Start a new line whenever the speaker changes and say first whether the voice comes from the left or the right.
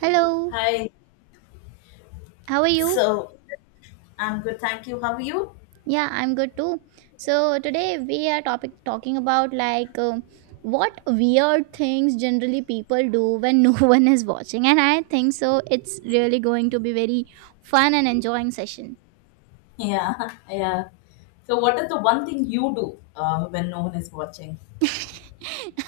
right: Hello,
left: Hi.
right: how are you?
left: So I'm good, thank you. How are you?
right: Yeah, I'm good too. So today we are topic talking about what weird things generally people do when no one is watching, and I think so. It's really going to be very fun and enjoying session.
left: Yeah, yeah. So, what is the one thing you do when no one is watching?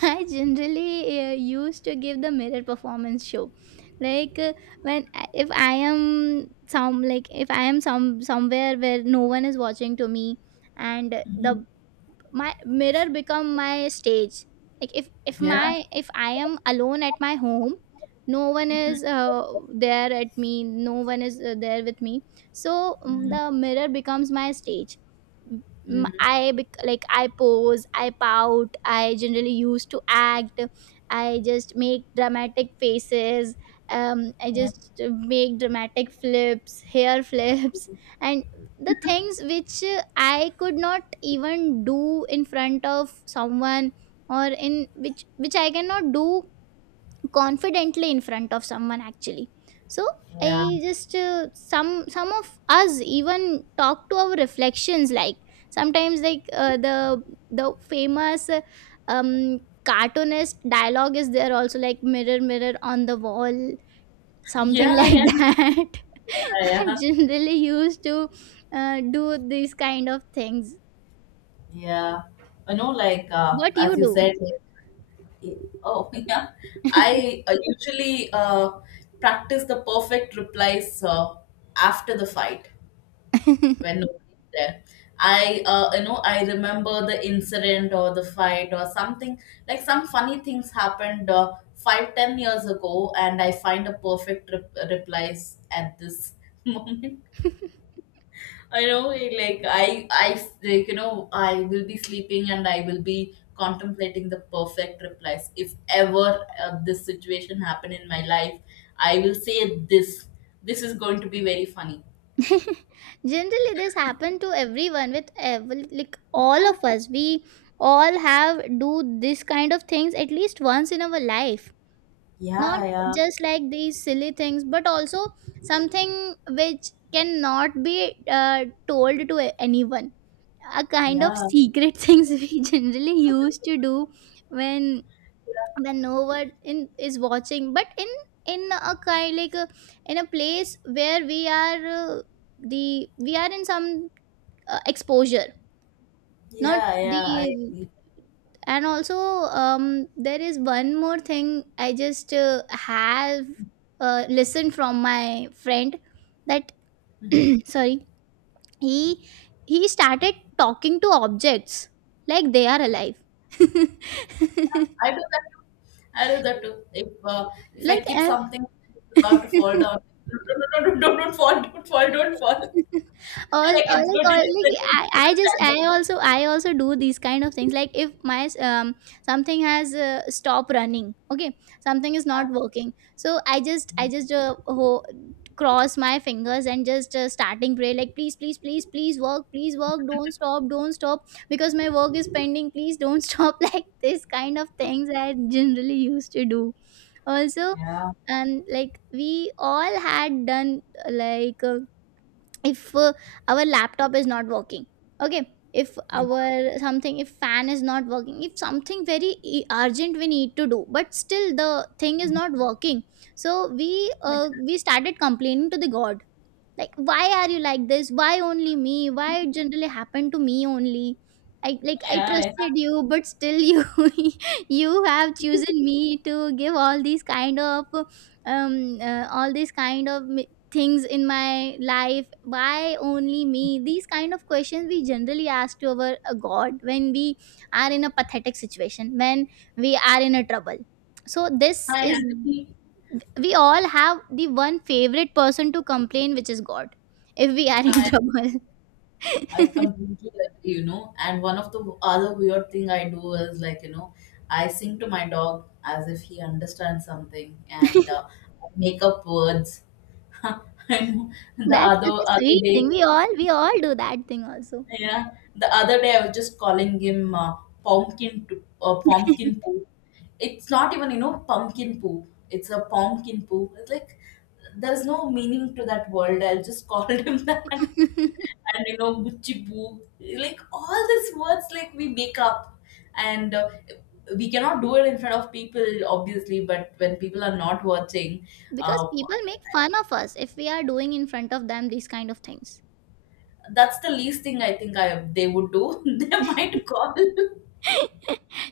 right: I generally used to give the mirror performance show, like uh, when if I am some like if I am some somewhere where no one is watching to me, and
left: Hmm.
right: the my mirror become my stage, like if if
left: Yeah.
right: my if I am alone at my home, no one is
left: Hmm.
right: there at me, no one is there with me, so
left: Hmm.
right: the mirror becomes my stage.
left: Hmm.
right: Like I pose, I pout, I generally used to act, I just make dramatic faces. I
left: Yeah.
right: just make dramatic flips, hair flips, and the things which I could not even do in front of someone, or in which I cannot do confidently in front of someone, actually. So
left: Yeah.
right: I just some of us even talk to our reflections, like sometimes like the famous cartoonist dialogue is there also, like mirror mirror on the wall, something
left: Yeah.
right: like
left: Yeah.
right: that. I
left: Yeah.
right: generally used to do these kind of things.
left: Yeah. I know, like
right: What you
left: as you
right: do?
left: said. Like, oh, yeah. I usually practice the perfect replies after the fight. When nobody's there. I remember the incident or the fight or something like some funny things happened 5-10 years ago, and I find a perfect replies at this moment. I know, like like, I will be sleeping and I will be contemplating the perfect replies. If ever this situation happen in my life, I will say this. This is going to be very funny.
right: Generally this happened to everyone with every, like all of us, we all have do this kind of things at least once in our life. Not
left: Yeah,
right: just like these silly things, but also something which cannot be told to anyone, a
left: yeah,
right: kind of
left: yeah.
right: secret things we generally used to do when no one in is watching, but in a kind in a place where we are the we are in some exposure. not
left: Yeah, yeah, I
right: the
left: agree.
right: and also, there is one more thing I just have listened from my friend, that
left: Mhm.
right: sorry, he he started talking to objects like they are alive.
left: Yeah, I do that too. I do that too. If uh, if I
right: like
left: keep
right: uh,
left: something, it's about to fall down. No, no, no, no, don't fall, don't fall, don't fall.
right: all,
left: Like, it's good to listen, it's good
right: I
left: to
right: just
left: stand up.
right: I also do these kind of things. Like if my something has stopped running, okay, something is not working, so I
left: Mhm.
right: just cross my fingers and just starting pray, like please please please please work, please work, don't stop, don't stop, because my work is pending, please don't stop. Like this kind of things I generally used to do also.
left: Yeah,
right: And like we all had done, if our laptop is not working, okay, if
left: yeah,
right: our something, if fan is not working, if something very urgent we need to do, but still the thing is not working, so we started complaining to the god, like why are you like this, why only me, why it generally happened to me only, I like I
left: yeah. Yeah.
right: trusted you but still you you have chosen me to give all these kind of all these kind of things in my life, why only me, these kind of questions we generally ask to our god when we are in a pathetic situation, when we are in a trouble. So this
left: Hi,
right: is,
left: Anthony.
right: we all have the one favorite person to complain, which is god, if we are in
left: Hi.
right: trouble.
left: I completely agree. And one of the other weird thing I do is I sing to my dog as if he understands something and I make up words. I know the
right: That's such
left: other
right: a
left: other
right: sweet thing,
left: day.
right: we all do that thing also,
left: Yeah, the other day I was just calling him pumpkin to, pumpkin poo. It's not even pumpkin poo. It's a pumpkin poo. It's like there's no meaning to that word. I just called him that, and Gucci poo. Like, all these words, like we make up, and we cannot do it in front of people, obviously. But when people are not watching,
right: because
left: uh,
right: people make fun of us if we are doing in front of them these kind of things.
left: that's the least thing I think I they would do. They might call.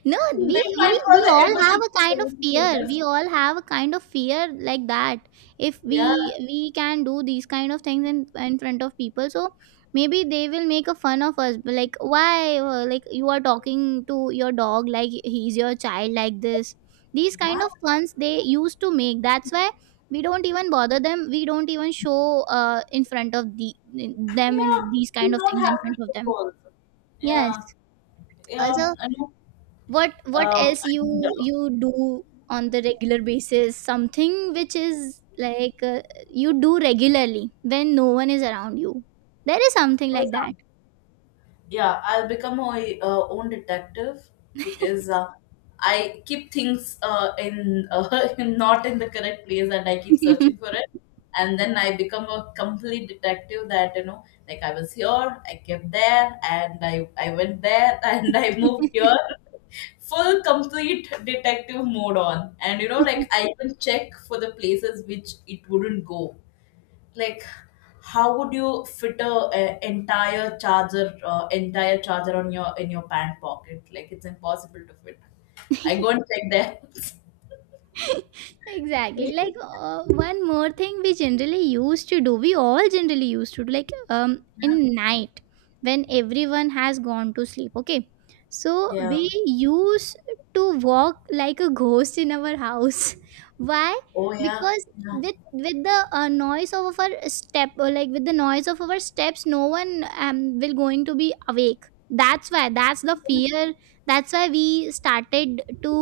right: No,
left: They find for
right: we
left: the
right: all have a
left: emergency
right: kind of fear.
left: solicitors.
right: We all have a kind of fear like that. If
left: Yeah,
right: we can do these kind of things in front of people, so maybe they will make a fun of us. But like why, like you are talking to your dog like he's your child, like this. These
left: yeah,
right: kind of funs they used to make. That's why we don't even bother them. We don't even show in front of them
left: yeah.
right: and these
left: You
right: kind of
left: don't
right: things
left: have
right: in
left: to
right: front of
left: show
right: them.
left: also.
right: Yes.
left: Yeah, yeah.
right: Also,
left: I know.
right: what
left: Uh,
right: else
left: and
right: you do on the regular basis, something which is you do regularly when no one is around you, there is something
left: oh,
right: like that.
left: yeah. Yeah, I'll become my own detective. Because I keep things in not in the correct place, and I keep searching for it. And then I become a complete detective, that you know, like I was here, I kept there, and I went there, and I moved here. Full complete detective mode on, and like I even check for the places which it wouldn't go. Like, how would you fit a entire charger, entire charger on your in your pant pocket? Like, it's impossible to fit. I go and check that.
right: Exactly, like one more thing we generally used to do, we all generally used to do, like in night when everyone has gone to sleep, okay, so
left: Yeah.
right: we used to walk like a ghost in our house. Why?
left: Oh, Yeah,
right: Because
left: yeah,
right: with the noise of our step, or like with the noise of our steps, no one will going to be awake, that's why, that's the fear, that's why we started to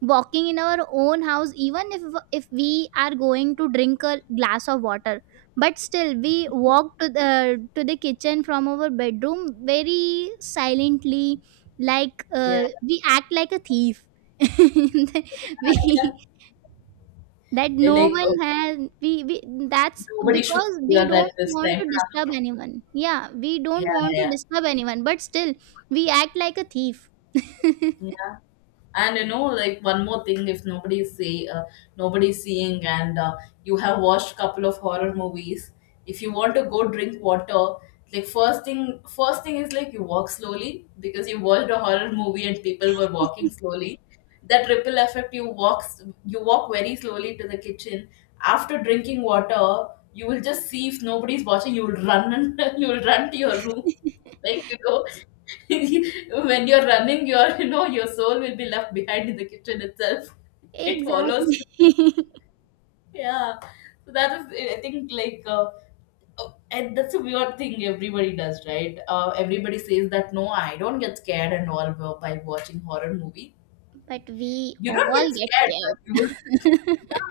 right: walking in our own house, even if we are going to drink a glass of water, but still we walk to the kitchen from our bedroom very silently, like
left: yeah.
right: we act like a thief. We, that
left: Yeah.
right: no
left: Like,
right: one
left: oh,
right: has, we that's
left: nobody should
right: because we
left: hear that
right: don't
left: this
right: want
left: time.
right: to disturb anyone, yeah we
left: Yeah,
right: don't want to
left: yeah.
right: disturb anyone, but still we act like a thief.
left: Yeah. And you know, like, one more thing, if nobody's seeing, and you have watched couple of horror movies, if you want to go drink water, like first thing is, like, you walk slowly because you watched a horror movie and people were walking slowly. That ripple effect, you walk very slowly to the kitchen. After drinking water, you will just see if nobody's watching. You will run, and you will run to your room. Like, you go. When you're running, your you know your soul will be left behind in the kitchen itself. It follows
right: Exactly.
left: you. Yeah, so that is, I think, like. Oh, and that's a weird thing everybody does, right? Everybody says that, no, I don't get scared and all, by watching horror movie.
right: But we
left: You don't
right: all
left: get
right: get
left: scared,
right: scared.
left: but you will. Yeah,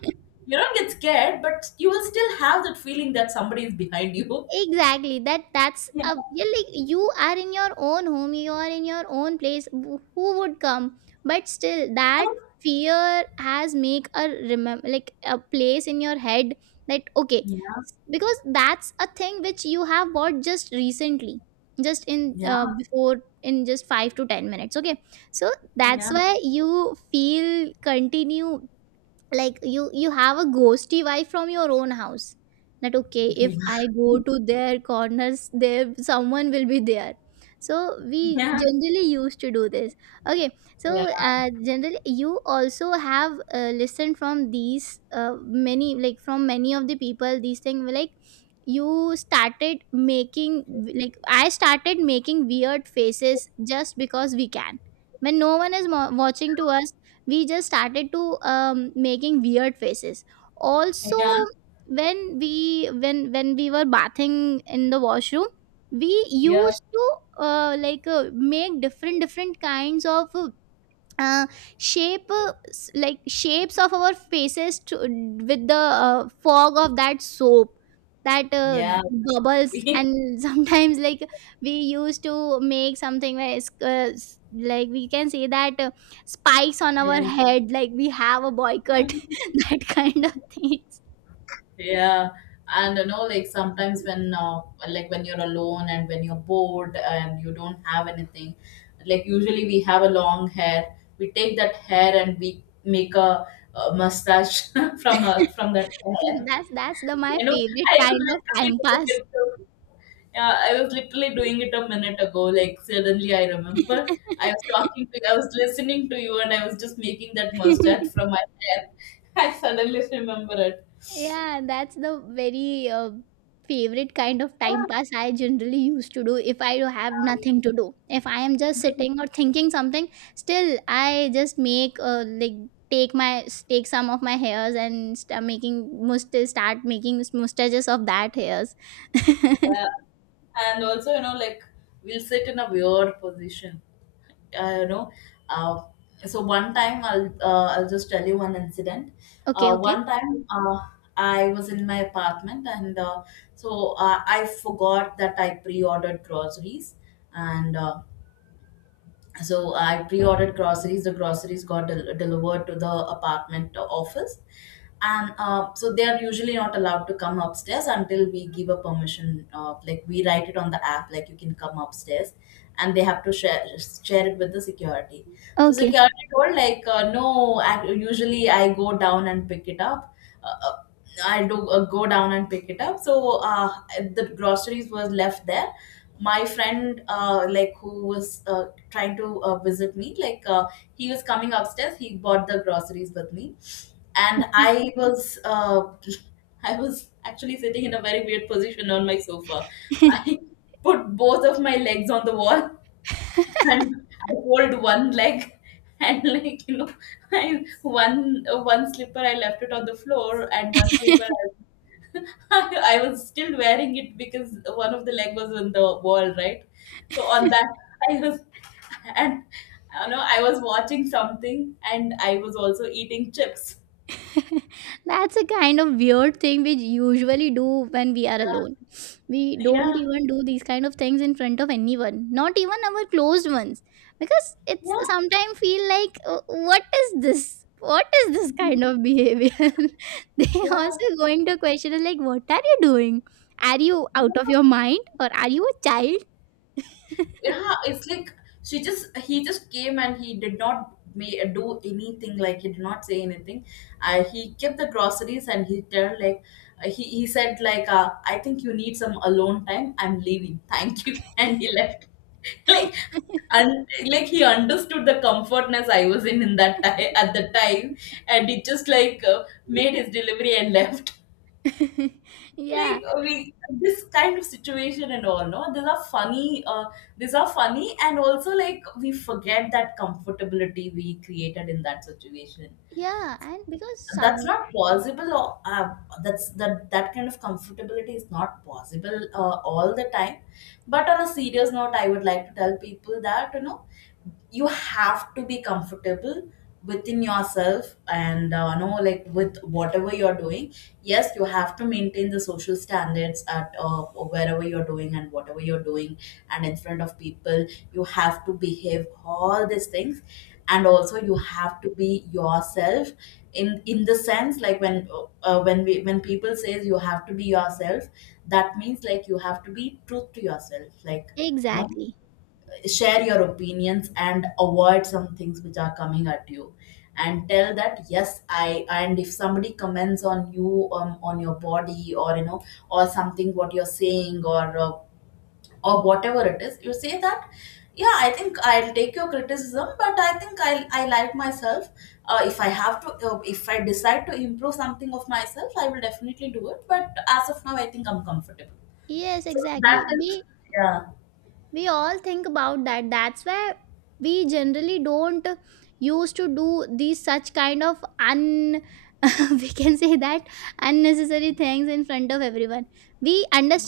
left: you don't get scared, but you will still have that feeling that somebody is behind you.
right: Exactly, that's a you're like, you are in your own home, you are in your own place, who would come, but still that fear has make a remember like a place in your head, that okay,
left: Yeah,
right: because that's a thing which you have bought just recently, just in
left: yeah,
right: before in just 5 to 10 minutes, okay, so that's
left: yeah,
right: why you feel continue, like you have a ghosty vibe from your own house, that okay
left: yeah,
right: if I go to their corners, there someone will be there. So we
left: yeah,
right: generally used to do this, okay. So
left: yeah,
right: generally you also have listened from these many, like from many of the people these things, like you started making, like I started making weird faces just because we can, when no one is watching to us, we just started to making weird faces also.
left: yeah,
right: When we when we were bathing in the washroom, we
left: yeah.
right: used to make different different kinds of uh, shape, like shapes of our faces to, with the fog of that soap, that
left: Yeah,
right: bubbles,
left: yeah,
right: and sometimes like we used to make something where it's, like we can say that spikes on our head, like we have a boycott that kind of things.
left: yeah. And you know, like, sometimes when, like, when you're alone and when you're bored and you don't have anything, like, usually we have a long hair. We take that hair and we make a mustache from from that hair.
right: That's the my
left: You know,
right: favorite
left: I was
right: kind of time
left: literally doing
right: pass.
left: it. Yeah, I was literally doing it a minute ago. Like, suddenly I remember, I was listening to you, and I was just making that mustard from my hair. I suddenly remember it.
right: Yeah, that's the very favorite kind of
left: Yeah.
right: time pass I generally used to do if I have nothing
left: um,
right: to do. If I am just sitting or thinking something, still I just make take my take some of my hairs and start making must start making mustaches of that hairs.
left: yeah. And also, you know, like, we'll sit in a weird position. Uh, you know, uh, so one time I'll just tell you one incident.
right: Okay, okay.
left: One time I was in my apartment, and so I forgot that I pre-ordered groceries, and so I pre-ordered groceries. The groceries got delivered to the apartment office, and so they are usually not allowed to come upstairs until we give a permission. Like, we write it on the app, like, you can come upstairs, and they have to share it with the security. So
right: Okay.
left: security told, like, no. Usually I go down and pick it up. Uh, uh, I do go down and pick it up. So the groceries was left there. My friend, like, who was trying to visit me, he was coming upstairs. He bought the groceries with me, and I was I was actually sitting in a very weird position on my sofa. I put both of my legs on the wall, and I hold one leg, and like, you know, I one one slipper I left it on the floor, and one slipper I, I was still wearing it because one of the leg was on the wall, right? So on that I was, and you know, I was watching something, and I was also eating chips.
right: That's a kind of weird thing we usually do when we are alone. We
left: Yeah,
right: don't
left: yeah,
right: even do these kind of things in front of anyone, not even our closed ones, because it's sometimes feel like, what is this
left: yeah,
right: kind of behavior?" They
left: yeah,
right: also going to question us like what are you doing, are you out of
left: yeah.
right: your mind, or are you a child?
left: Yeah, it's like, she just he just came and he did not may do anything, like he did not say anything. He kept the groceries, and he tell, like, he said, like, I think you need some alone time. I'm leaving, thank you. And he left. Like, and, like, he understood the comfortness I was in that time, at the time, and he just, like, made his delivery and left.
right: Yeah,
left: We, this kind of situation and all, no, these are funny. These are funny, and also, like, we forget that comfortability we created in that situation.
right: yeah. And because
left: That's
right: some,
left: not possible. Or that's that that kind of comfortability is not possible, all the time. But on a serious note, I would like to tell people that, you know, you have to be comfortable within yourself, and know, like, with whatever you're doing. Yes, you have to maintain the social standards at wherever you're doing and whatever you're doing, and in front of people you have to behave all these things, and also you have to be yourself. In the sense, like, when people says you have to be yourself, that means, like, you have to be truth to yourself, like, you know,
right: exactly,
left: share your opinions and avoid some things which are coming at you, and tell that, yes, I and if somebody comments on you, on your body, or you know, or something what you're saying, or whatever it is, you say that, yeah, I think I'll take your criticism, but I think I like myself. If I decide to improve something of myself, I will definitely do it, but as of now, I think I'm comfortable.
right: yes
left: So
right: exactly,
left: that is. Yeah,
right: we all think about that, that's why we generally don't used to do these such kind of un we can say that unnecessary things in front of everyone. We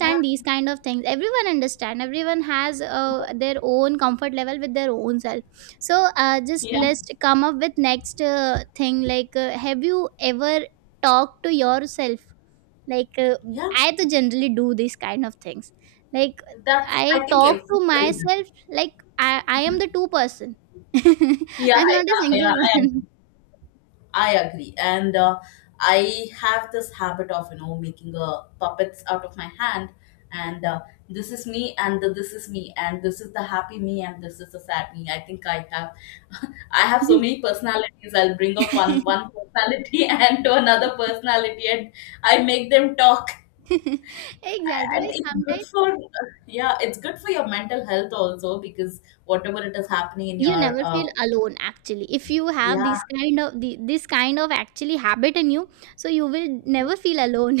left: yeah,
right: these kind of things, everyone understand, everyone has their own comfort level with their own self. So just
left: yeah,
right: let's come up with next thing, like have you ever talked to yourself? like, uh,
left: yeah.
right: I to generally do these kind of things. Like,
left: That's, I
right: I
left: think,
right: talk to
left: everybody.
right: myself like I am the two person.
left: Yeah,
right: I'm not a
left: yeah,
right: single
left: I
right: one.
left: am. I agree. And I have this habit of, you know, making puppets out of my hand. And this is me, and this is me, and this is the happy me, and this is the sad me. I think I have, I have so many personalities. I'll bring up one personality, and to another personality, and I make them talk.
right: Exactly.
left: And
right: Like
left: it's good
right: sometimes
left: for, yeah, it's good for your mental health also, because whatever it is happening in
right: you
left: your,
right: never feel alone actually if you have
left: yeah,
right: this kind of this kind of actually habit in you, so you will never feel alone.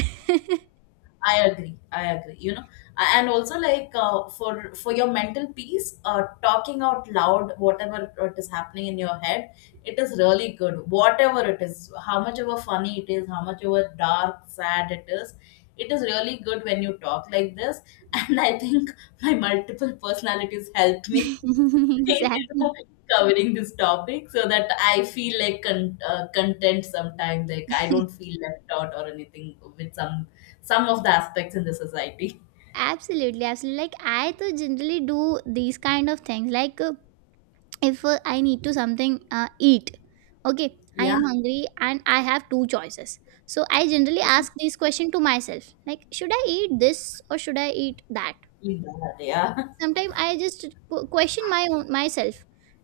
left: I agree. I agree. You know, and also, like, for your mental peace, talking out loud whatever it is happening in your head, it is really good. Whatever it is, how much ever funny it is, how much ever dark, sad it is really good when you talk like this. And I think my multiple personalities helped me you know,
right: Exactly.
left: covering this topic so that I feel like content sometimes. Like, I don't feel left out or anything with some of the aspects in the society.
right: Absolutely, absolutely. Like I to generally do these kind of things. Like if I need to something eat, okay, I
left: Yeah,
right: am hungry and I have two choices, so I generally ask this question to myself like should I eat this or should I eat that.
left: yeah, yeah,
right: Sometimes I just question my own myself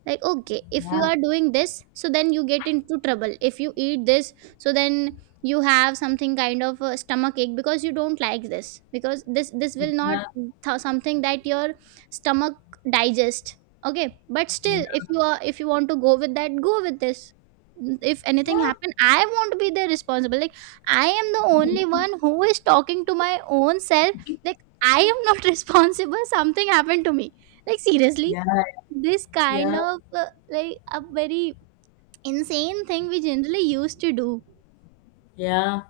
right: like, okay, if
left: yeah,
right: you are doing this so then you get into trouble if you eat this, so then you have something kind of a stomach ache because you don't like this because this will not
left: yeah,
right: something that your stomach digest. Okay, but still if you are if you want to go with that, go with this. If anything
left: yeah,
right: happen I won't be the responsible, like I am the only one who is talking to my own self. I am not responsible. Something happened to me. Like seriously,
left: yeah.
right: this kind
left: Yeah.
right: of like a very insane thing we generally used to do.
left: Yeah.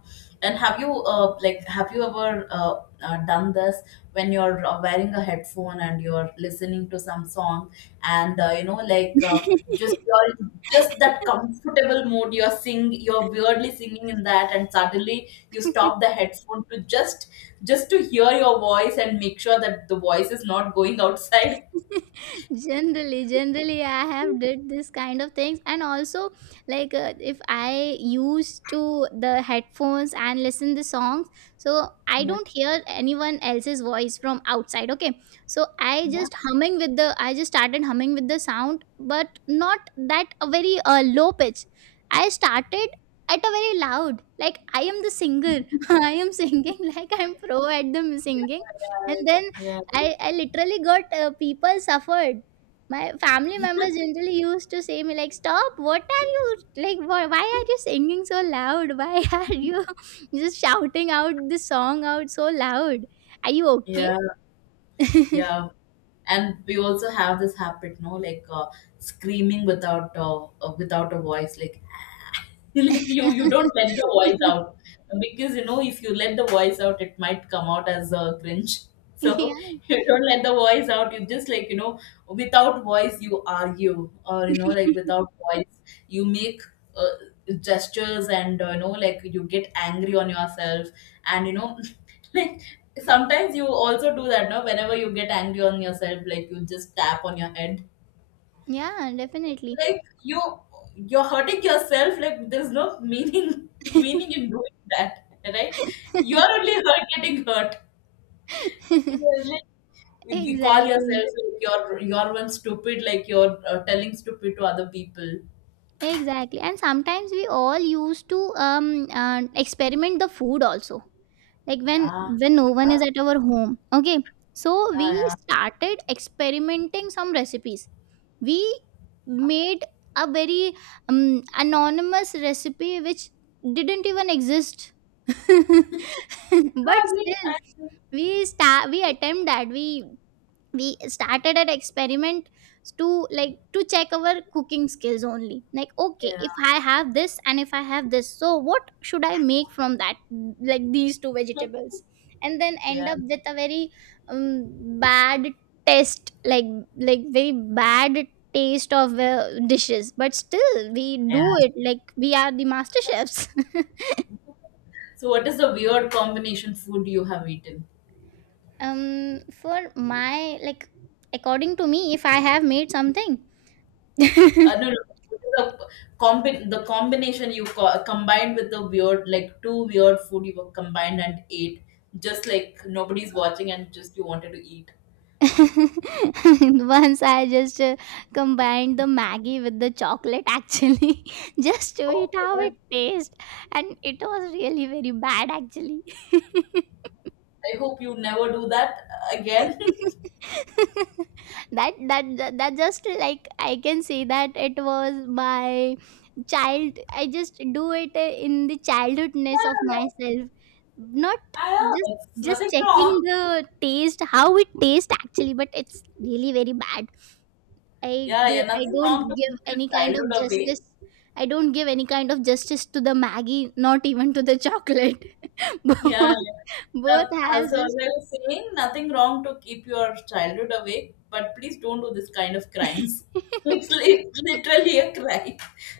left: And have you like have you ever done this when you're wearing a headphone and you're listening to some song and just you're in just that comfortable mode you're weirdly singing in that and suddenly you stop the headphone to just to hear your voice and make sure that the voice is not going outside.
right: Generally I have did this kind of things. And also like if I used to the headphones and listen the songs, so I
left: Yeah.
right: don't hear anyone else's voice from outside. Okay, so I
left: Yeah.
right: just humming with the I just started humming with the sound, but not that a very low pitch. I started at a very loud, like I am the singer. I am singing like I'm pro at the singing. And
left: Yeah.
right: then
left: Yeah.
right: I literally got people suffered. My family
left: Yeah.
right: members generally used to say me like, "Stop! What are you like? Why are you singing so loud? Why are you just shouting out this song out so loud? Are you okay?"
left: Yeah. Yeah, and we also have this habit, no, screaming without without a voice. Like like you don't let the voice out because you know if you let the voice out it might come out as a cringe so.
right: Yeah,
left: You don't let the voice out, you just without voice you argue, or without voice you make uh, gestures, and you get angry on yourself. And like sometimes you also do that, no, whenever you get angry on yourself, like you just tap on your head,
right: yeah, definitely.
left: like you're hurting yourself. Like there's no meaning meaning in doing that, right? You're only hurt getting hurt. Like, we call
right: Exactly.
left: yourself like you're one stupid, like you're telling stupid to other people.
right: Exactly. And sometimes we all used to experiment the food also. Like
left: Yeah,
right: when no one is
left: yeah,
right: at our home. Okay. So
left: yeah,
right: we
left: yeah.
right: started experimenting some recipes. We made a very anonymous recipe which didn't even exist.
left: I
right: But
left: agree,
right: still
left: I agree.
right: we start we attempt that we started an experiment to like to check our cooking skills only, like, okay, if
left: Yeah,
right: I have this and if I have this so what should I make from that, like these two vegetables. And then end
left: yeah,
right: up with a very bad taste, like very bad taste of dishes, but still we do
left: yeah.
right: it like we are the master chefs.
left: So what is the weird combination food you have eaten?
right: Um, for my like according to me if I have made something.
left: No, no. The the combination you combined with the weird, like two weird food you were combined and ate, just like nobody's watching and just you wanted to eat.
right: Once I just combined the Maggie with the chocolate actually, just to eat
left: Oh
right: how it
left: God!
right: tastes, and it was really very bad actually.
left: I hope you never do that again. Yeah,
right: That, that just like I can say that it was my child. I just do it in the childhoodness of myself, not
left: I
right: just
left: know. It's
right: just
left: nothing
right: checking
left: wrong.
right: the taste how it tastes actually, but it's really very bad. I
left: Yeah,
right: do
left: yeah,
right: I
left: nothing
right: don't
left: wrong to
right: give
left: keep your
right: any kind of
left: childhood away.
right: justice. I don't give any kind of justice to the Maggie, not even to the chocolate. Both,
left: Yeah, yeah.
right: both
left: That,
right: has
left: as I
right: just
left: was saying, nothing wrong to keep your childhood awake, but please don't do this kind of crimes. It's literally a crime.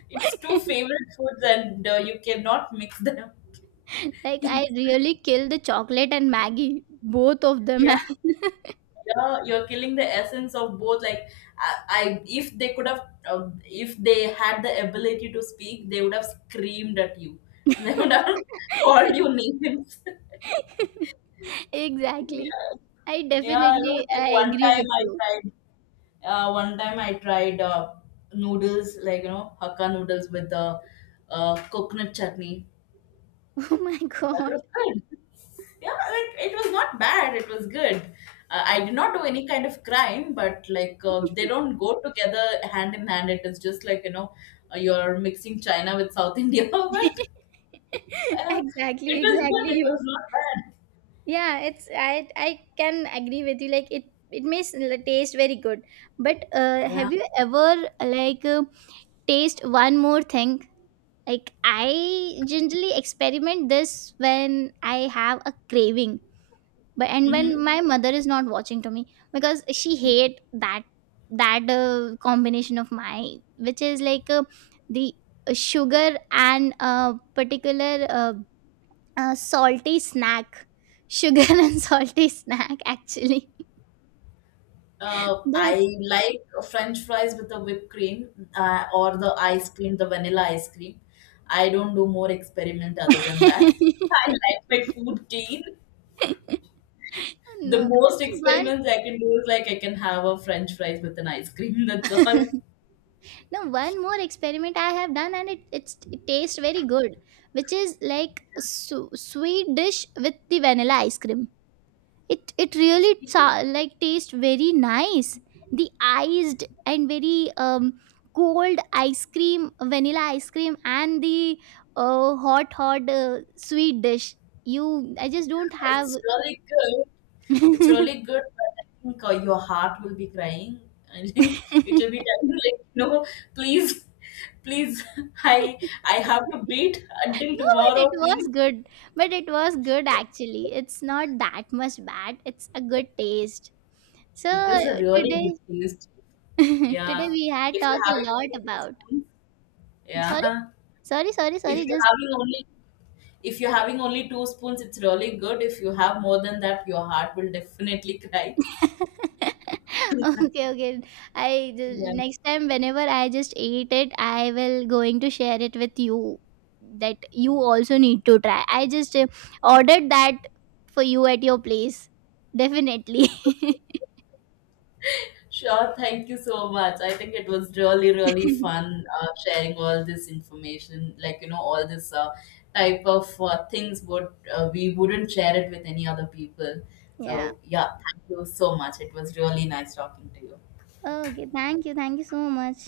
left: It's two favorite foods, and you cannot mix them.
right: like
left: Yeah,
right: I really kill the chocolate and Maggie. Both of them.
left: yeah,
right: Have-
left: you're killing the essence of both. Like, I if they could have, if they had the ability to speak, they would have screamed at you. They would have called you names.
right: exactly.
left: Yeah.
right: I
left: Yeah, I know.
right: definitely
left: Like
right: I
left: one
right: agree
left: time
right: with
left: I
right: you.
left: tried. One time I tried noodles, like you know, Hakka noodles with the coconut chutney.
right: Oh my
left: That
right: god.
left: was good. Yeah, like it was not bad. It was good. I did not do any kind of crime, but they don't go together hand in hand. It is just you're mixing China with South India, but uh,
right: Exactly,
left: it was
right: exactly
left: good. It
right: you.
left: was not bad.
right: Yeah, it's I can agree with you like it may taste very good, but
left: Yeah.
right: have you ever like taste one more thing, like I generally experiment this when I have a craving, but and when
left: Mm-hmm.
right: my mother is not watching to me, because she hate that that combination of mine, which is like the sugar and a particular a salty snack, sugar and salty snack actually,
left: I
right: that's
left: like French fries with the whipped cream, or the ice cream, the vanilla ice cream. I don't do more experiment other than that. I like my food clean. The
right: no.
left: most
right: And one
left: experiments I can do is like I can have a French fries with an ice cream. That's all.
right: no, one more experiment I have done and it tastes very good, which is like sweet dish with the vanilla ice cream. It really
left: Sweet.
right: like tastes very nice. The iced and very cold ice cream vanilla ice cream and the hot hot sweet dish. You I just don't have.
left: It's really good. It's really good, but I think your heart will be crying. I think it will be telling you, like, no, please, please, I I have to beat until
right: No, but
left: tomorrow,
right: it was
left: please.
right: good. But it was good actually, it's not that much bad, it's a good taste. So
left: It is a really
right: today
left: good taste. Yeah.
right: today we had
left: If you're
right: talked a
left: having
right: lot
left: only two
right: about
left: spoons,
right: sorry
left: yeah.
right: sorry sorry
left: If
right: sorry
left: you're
right: just.
left: having only two spoons, it's really good. If you have more than that, your heart will definitely cry.
right: Okay, okay, I
left: Yeah.
right: next time whenever I just eat it I will going to share it with you, that you also need to try. I just ordered that for you at your place, definitely.
left: Sure, thank you so much. I think it was really, really fun sharing all this information, like, you know, all this type of things would we wouldn't share it with any other people.
right: Yeah,
left: So yeah, thank you so much. It was really nice talking to you.
right: okay, thank you, thank you so much.